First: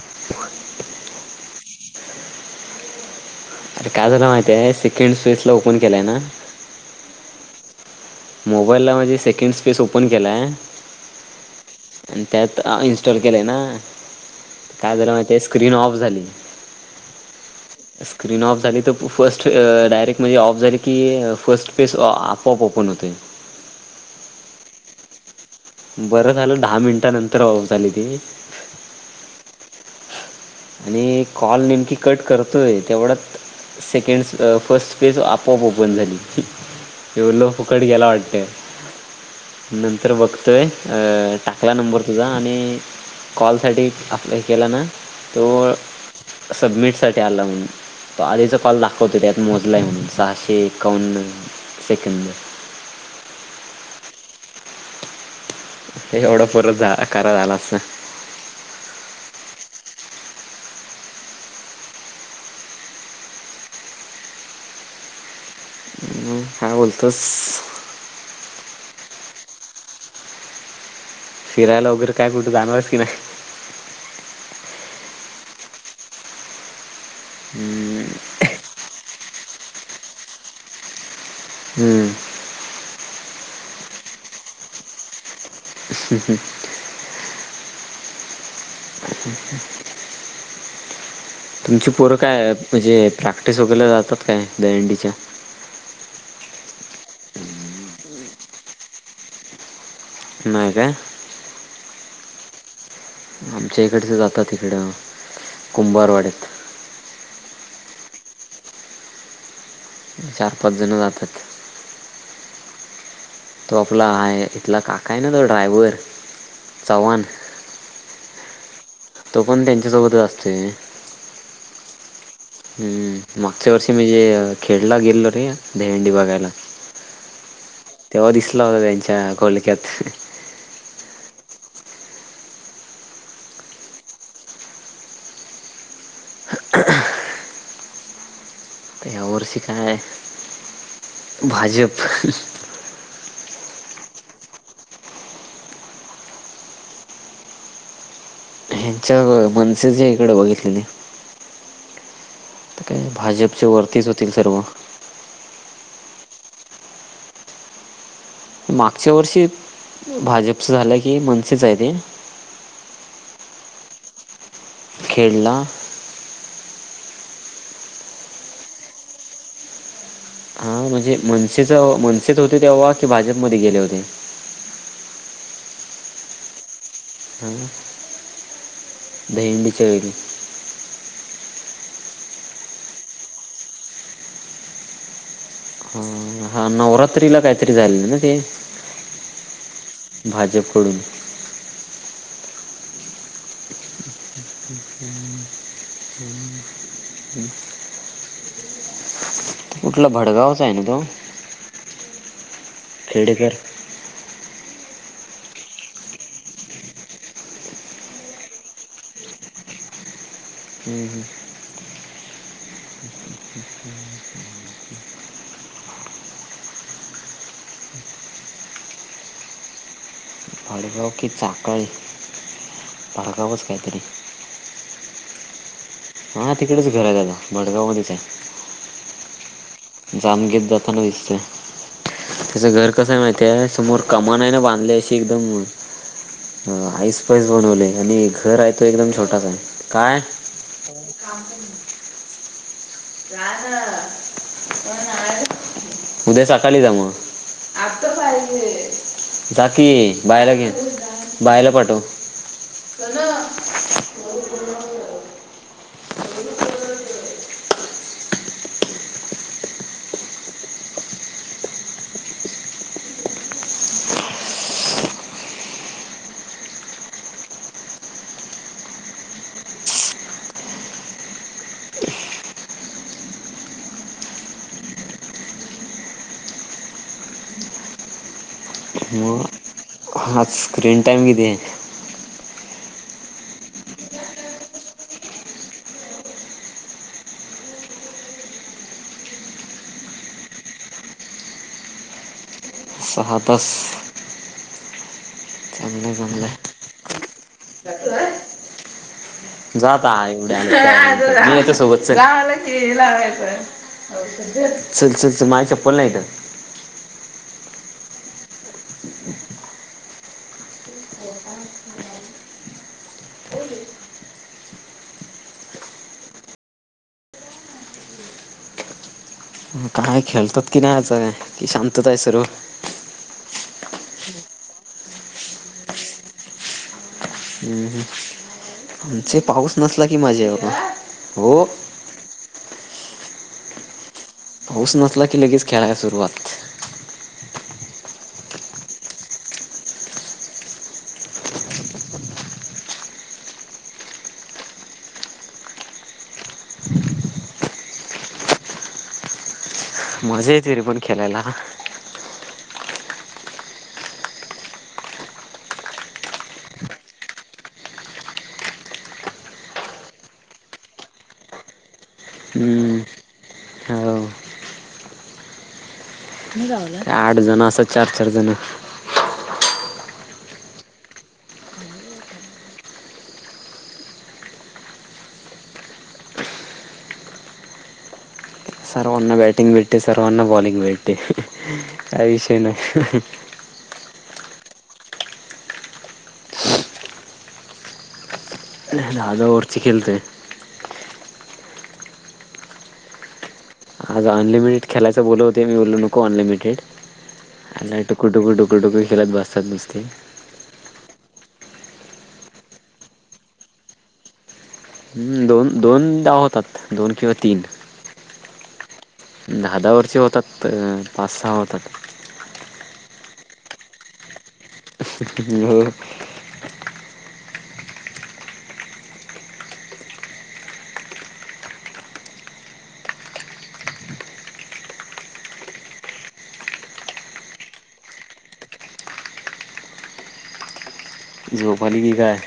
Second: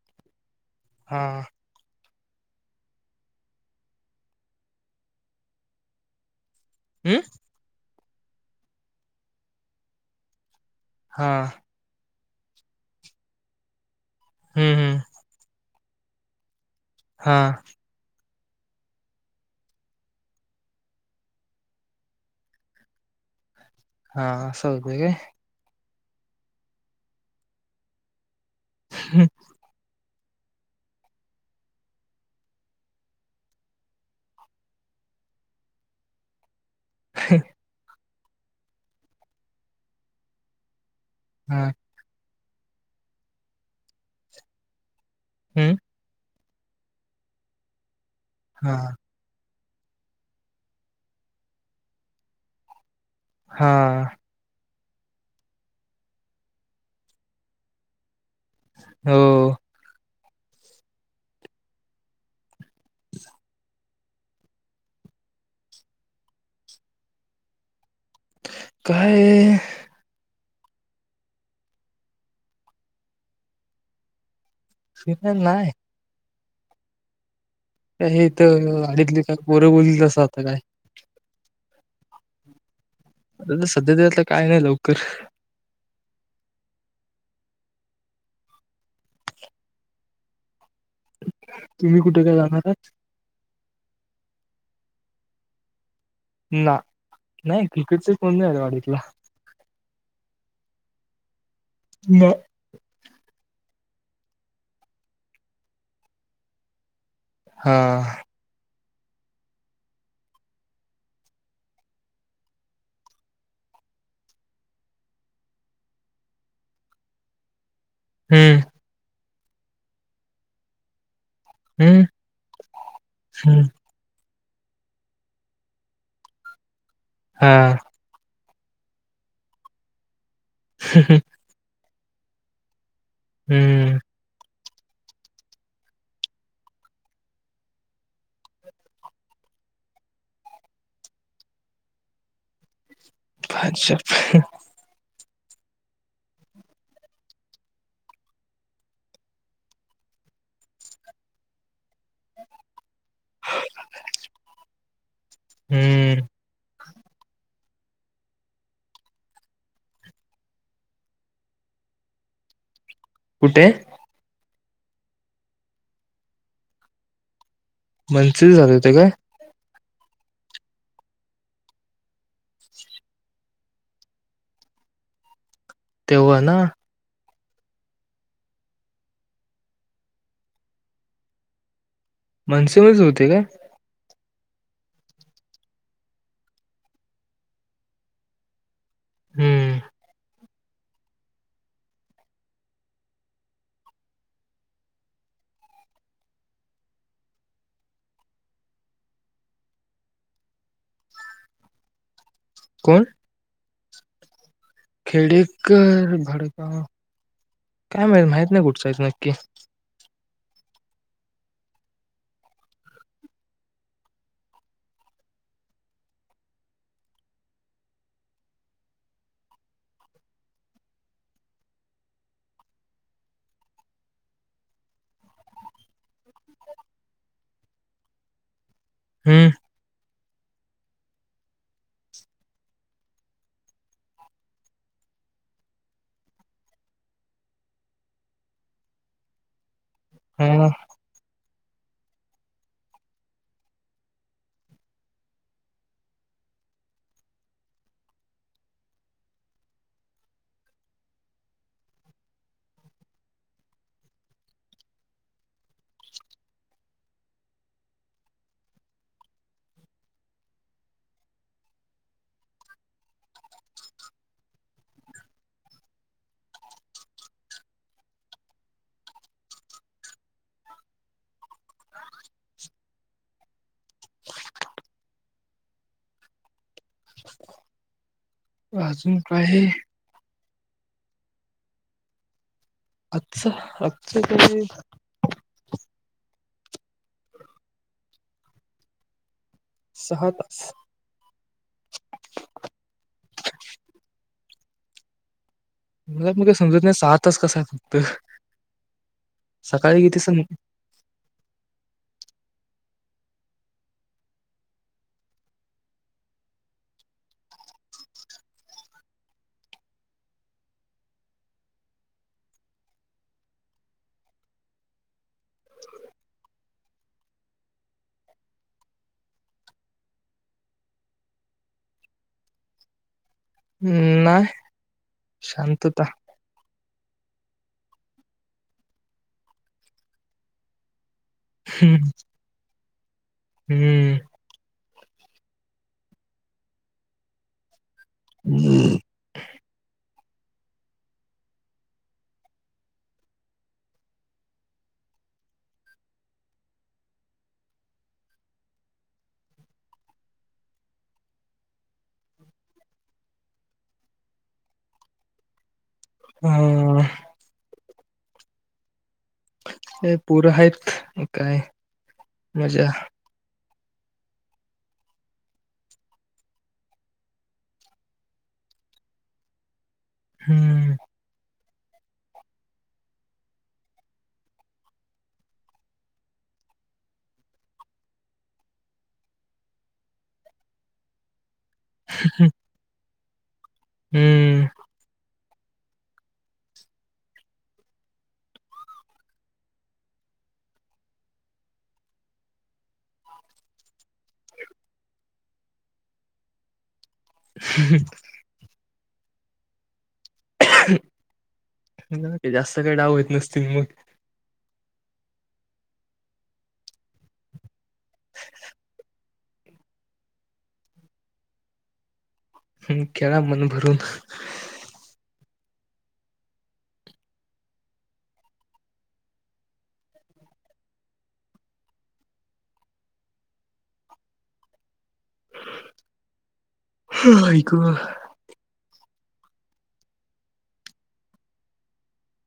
[inaudible] हां. अरे काय झालं माहिती आहे सेकंड स्विसला ओपन केलय ना अम्. मोबाईलला माझे सेकंड स्पेस ओपन केलाय. हां. आणि त्यात इन्स्टॉल केलेय ना हम्म काय हम्म झालं माहितेय, स्क्रीन ऑफ झाली. हां. स्क्रीन ऑफ झाली तर फस्ट अं डायरेक्ट म्हणजे ऑफ झाली अं की, फर्स्ट फेस आपऑप ओपन होते. हा अस होतंय काय? बरं झालं धा मिनिटानंतर ऑफ झाली ती हम्. आणि कॉल नेमकी कट करतोय तेवढ्यात सेकंड्स अं फर्स्ट पेज आपोआप ओपन झाली. जेवलो फुकट गेला वाटतं. नंतर बघतोय हा टाकला नंबर तुझा आणि, कॉलसाठी आपला हे केला ना तो हम्म सबमिट साठी आला म्हणून आधीचा हा कॉल दाखवतो त्यात. मोजलाय म्हणून सहाशे एकावन्न सेकंद. हा. हे एवढं पुरत जा करा आला असतं. हो. हम्म, काय बोलतोस? काय फिरायला वगैरे काय कुठं जाणारयस की नाय. [unintelligible] नाय. हम्म. हिथं [unintelligible] पोरं बोलील तसं [unintelligible] हम्म. सध्या तरी आता काय नाय लवकर. हं हं. [inaudible] तुमची तुम्ही पोरं कुठे काय जाणार आहात म्हणजे प्रॅक्टिसला वगैरे जातात काय दहंडीच्या? ना नाय क्रिकेटचा कोण नाय आरे वाडीतला. नाय काय? म आमच्या इकडचे जात्यात तिकडं कुंभारवाड्यात. हा. चार-पाच जण जातात. तो आपला हाय इथला काकाय ना तो ड्रायवर चव्हाण. हम्म. तो पण त्यांच्या सोबतच असतोय. हम्म. हम्म. मागच्या वर्षी मी जे खेडला गेलो रे दहीहंडी बघायला. हा. तेव्हा दिसला होता त्यांच्या घोळक्यात. [inaudible] हम्म. बुरशी काय भा भाजप. भाजप. ह्यांच्या मनसे जे इकडे बघितलेली. [inaudible] भाजपच्या वरतीच होते सर्व. हम्म. मागच्या वर्षी भाजपचं झालं की मनसेच आहे रे? कुठे? खेडला. मनसेचे झाले होते काय? हा म्हणजे मनसेच मनसेच होते तेव्हा की भाजपमध्ये गेले होते. तेव्हा ना. हम्. दहीहंडीच्या वेळी. मनसेकडूनच होते काय? हा हा नवरात्रीला काहीतरी झालेले ना ते. हम्म भाजप कडून. [inaudible] कुठला भडगावच आहे ना तो? कोण खेडेकर. खेडीकर भडगाव काय माहित माहित नाही कुठचाईच नक्की. [inaudible] लोकी साखळ भाळगावच काहीतरी. हा तिकडेच घर आहे दादा मडगाव मध्येच आहे. हम. जागेत जथानते दिसते. त्याचं घर कसं माहितीय समोर कमान आहे ना बांधले अशी एकदम अ आईस पैस बनवले आणि घर आहे तो एकदम छोटासा हाय. काय? [unintelligible] काग उद्या सकाळी जाम. आत्ता पाहिजे. जाकी की बायला घे बायला पाठव. कला् अजून प्राय मग हे. हा स्क्रीन टाइम किती? अच्छ अच क नी सहा तास. सहा तास? चांगलं मला एक मदी समजत नाय साहा तास कसा फक्त? जा सकाळी आता किती सं एवढी आलीस तर मी येतो सोबत चल. चल चल चल माझी चप्पल नाय इथ. [inaudible] इथं काय खेळतात की नाय आज की शांतता आय सर्व? हम्म, नाय शांतता. हम्म हम्. जे पाऊस नसला की मज्जा आय [unintelligible] वो. हम्म. पाऊस नसला की लगेच खेळाय सुरुवात. [inaudible] मजा येते रे पण खेळायला. हम्म. काय पोर हायत काय मजा. हम्म, हो. काय आठ जण असं चार चार जण. हम्म. सर्वांना बॅटिंग भेटते सर्वांना बॉलिंग भेटते काय विषय नाय. हम्म. दहा दहा ओव्हरची खेलतय. आज अनलिमिटेड खेलायचं बोलत होते, मी बोललो नको अनलिमिटेड टुकू टुक टुक टुकू टुकू खेलत बसतात नुसते. जास्त काय डाव येत नसतील मग? दोन दोन डाव होतात दोन किंवा तीन. दहा दहा ओवरचे होतात पाच सहा होतात. हम्म, खेळा मन भरून. हो. हा आई ग. झोप आली की काय?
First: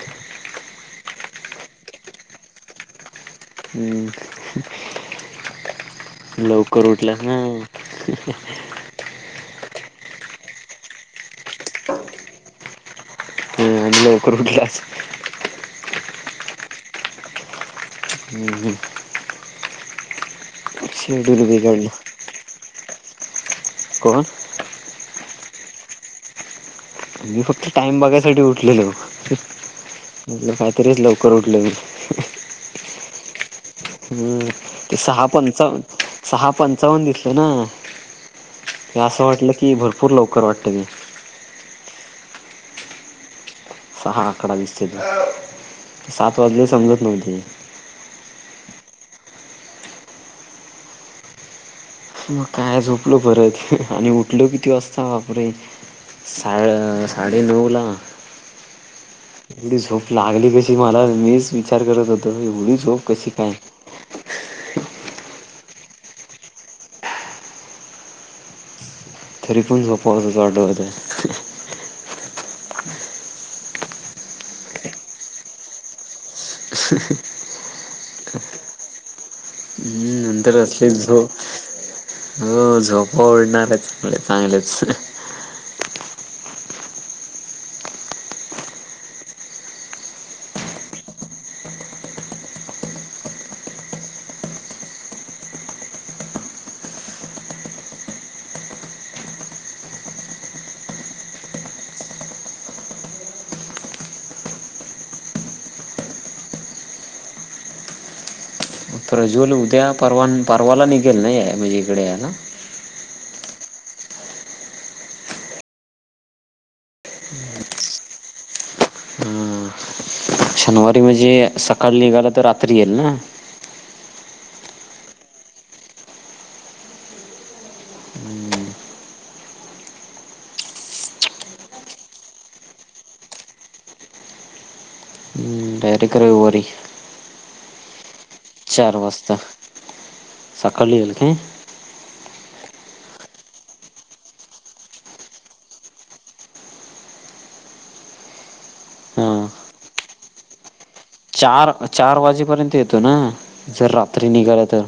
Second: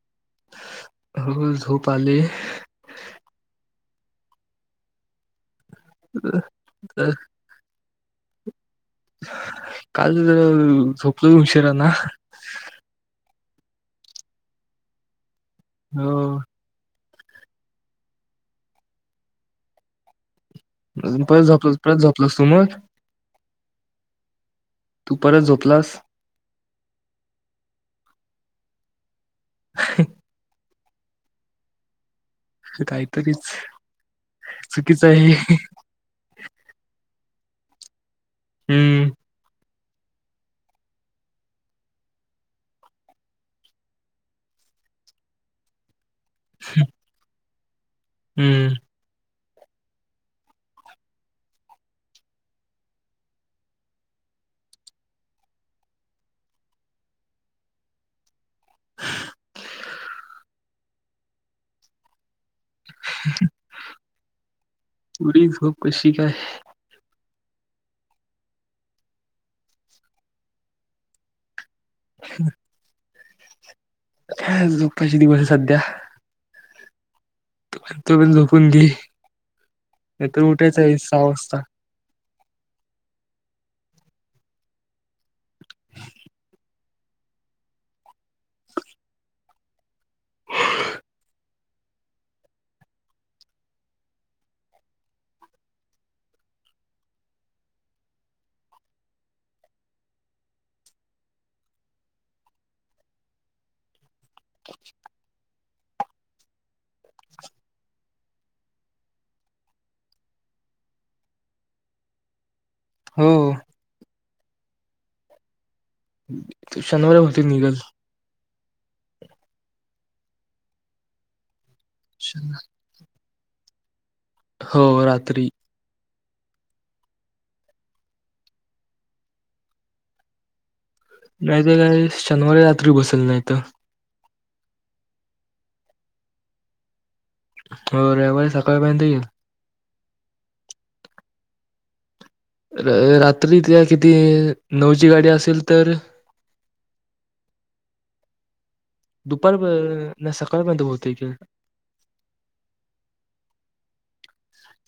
होय झोप आली. हम्म, लव कर उठला ना. काल ते जरा झोपलो उशीरान. हम्म, आणि लवकर उठलीयास? हो. [unintelligible] अजून पारत शेड्यूल झपलास परत बिघडलं झोपलास तू मग? कोण? तू परत झोपलास? मी फक्त टाइम बघायसाठी उठलेल म्हटलं कायतरीच लवकर उठलो मी. कायतरीच. हम्म. ते सहा पंचावन, सहा पंचावन्न दिसलं ना. ते हम्म असं वाटलं की, भरपूर लवकर वाटतं मी. सहा आकडा दिसतंय ते. सात वाजले समजत नव्हते. हम्म. मग काय झोपलो परत. आणि उठलो किती वाजता. बापरे! साड- साडेनऊला. एवढी झोप लागली कशी, मला? मीच विचार करत होतो. एवढी झोप कशी [unintelligible] काय एवढी झोप कशी काय? तरी पण झोपावंसच वाटत होतं. [unintelligible] झोप्पायचे दिवसय सध्या. [unintelligible] तू पण झोपून घे. हम्म, नाहीतर नंतर उठायचं असले आहे सहा झोप. वाजता हो, झोपा उडणार चले चांगलेच. प्रज्वल, उद्या- परवा न परवाला निघेल ना, याय म्हणजे इकडे यायला. हो. तो शनिवारी बहुतेक निघल. हम्म. शनिवारी म्हणजे, सकाळ निघाल तर, शन रात्री येईल ना. हो, रात्री. हम्म. नाही तर काय, शनिवारी रात्री बसल नाहीतर. डायरेक रविवारी. तोऱ्यावर. चार वाजता. सकाळी ईल काय? रं रात्री त्याला किती? नऊची गाडी असेल तर हा दुपार प नाही, सकाळपर्यंत होईल. चार, चार वाजेपर्यंत येतो ना. जर रात्री निघाल तर.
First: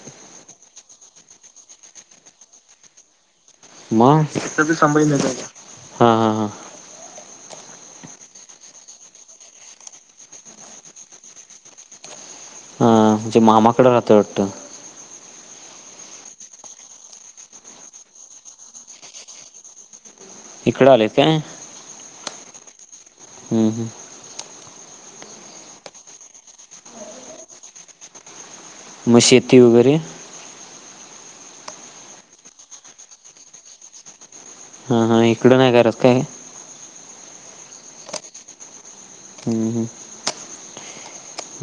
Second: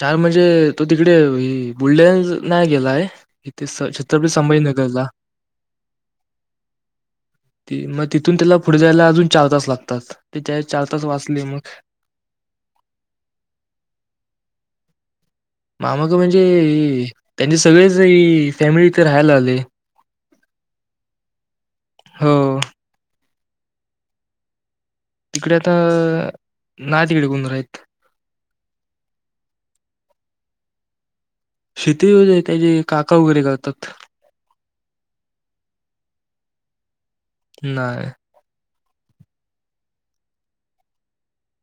चार म्हणजे, तो तिकडे बुलढाण्याला ना गेलाय. इथे छ मग छत्रपती संभाजीनगरला. हा हा हा ती मग तिथून त्याला पुढे जायला अजून चार तास लागतात. ते त्या चार तास वाचले मग. हा, म्हजे मामाकडं राहतोय वाटतं. मामा ग म्हणजे, इ इ त्यांचे सगळेच इ इ इ फॅमिली इथे राहायला आले. इकडं आले काय? हो. हम्म, हम्. तिकडे आता, ना तिकडे कोण राहित. मग शेती वगैरे? शेती होय, त्याचे काका वगैरे करतात. हां, हां. इकडं नाही करत काय? नाय. हम्, ह.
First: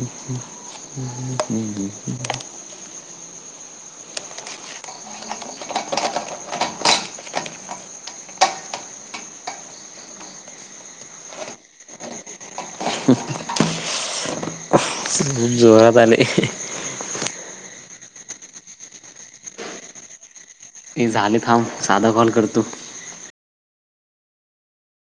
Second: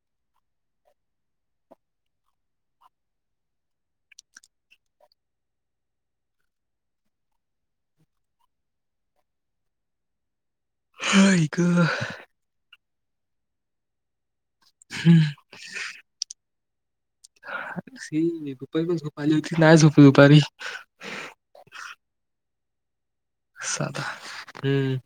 [unintelligible] [inaudible] आई गं. हम्म. जीवावर आले [inaudible] दुपारी पण झोप आली होती, नाय झोपलो दुपारी. हे झाले थांब. साधा कॉल करतो. साधा. हम्म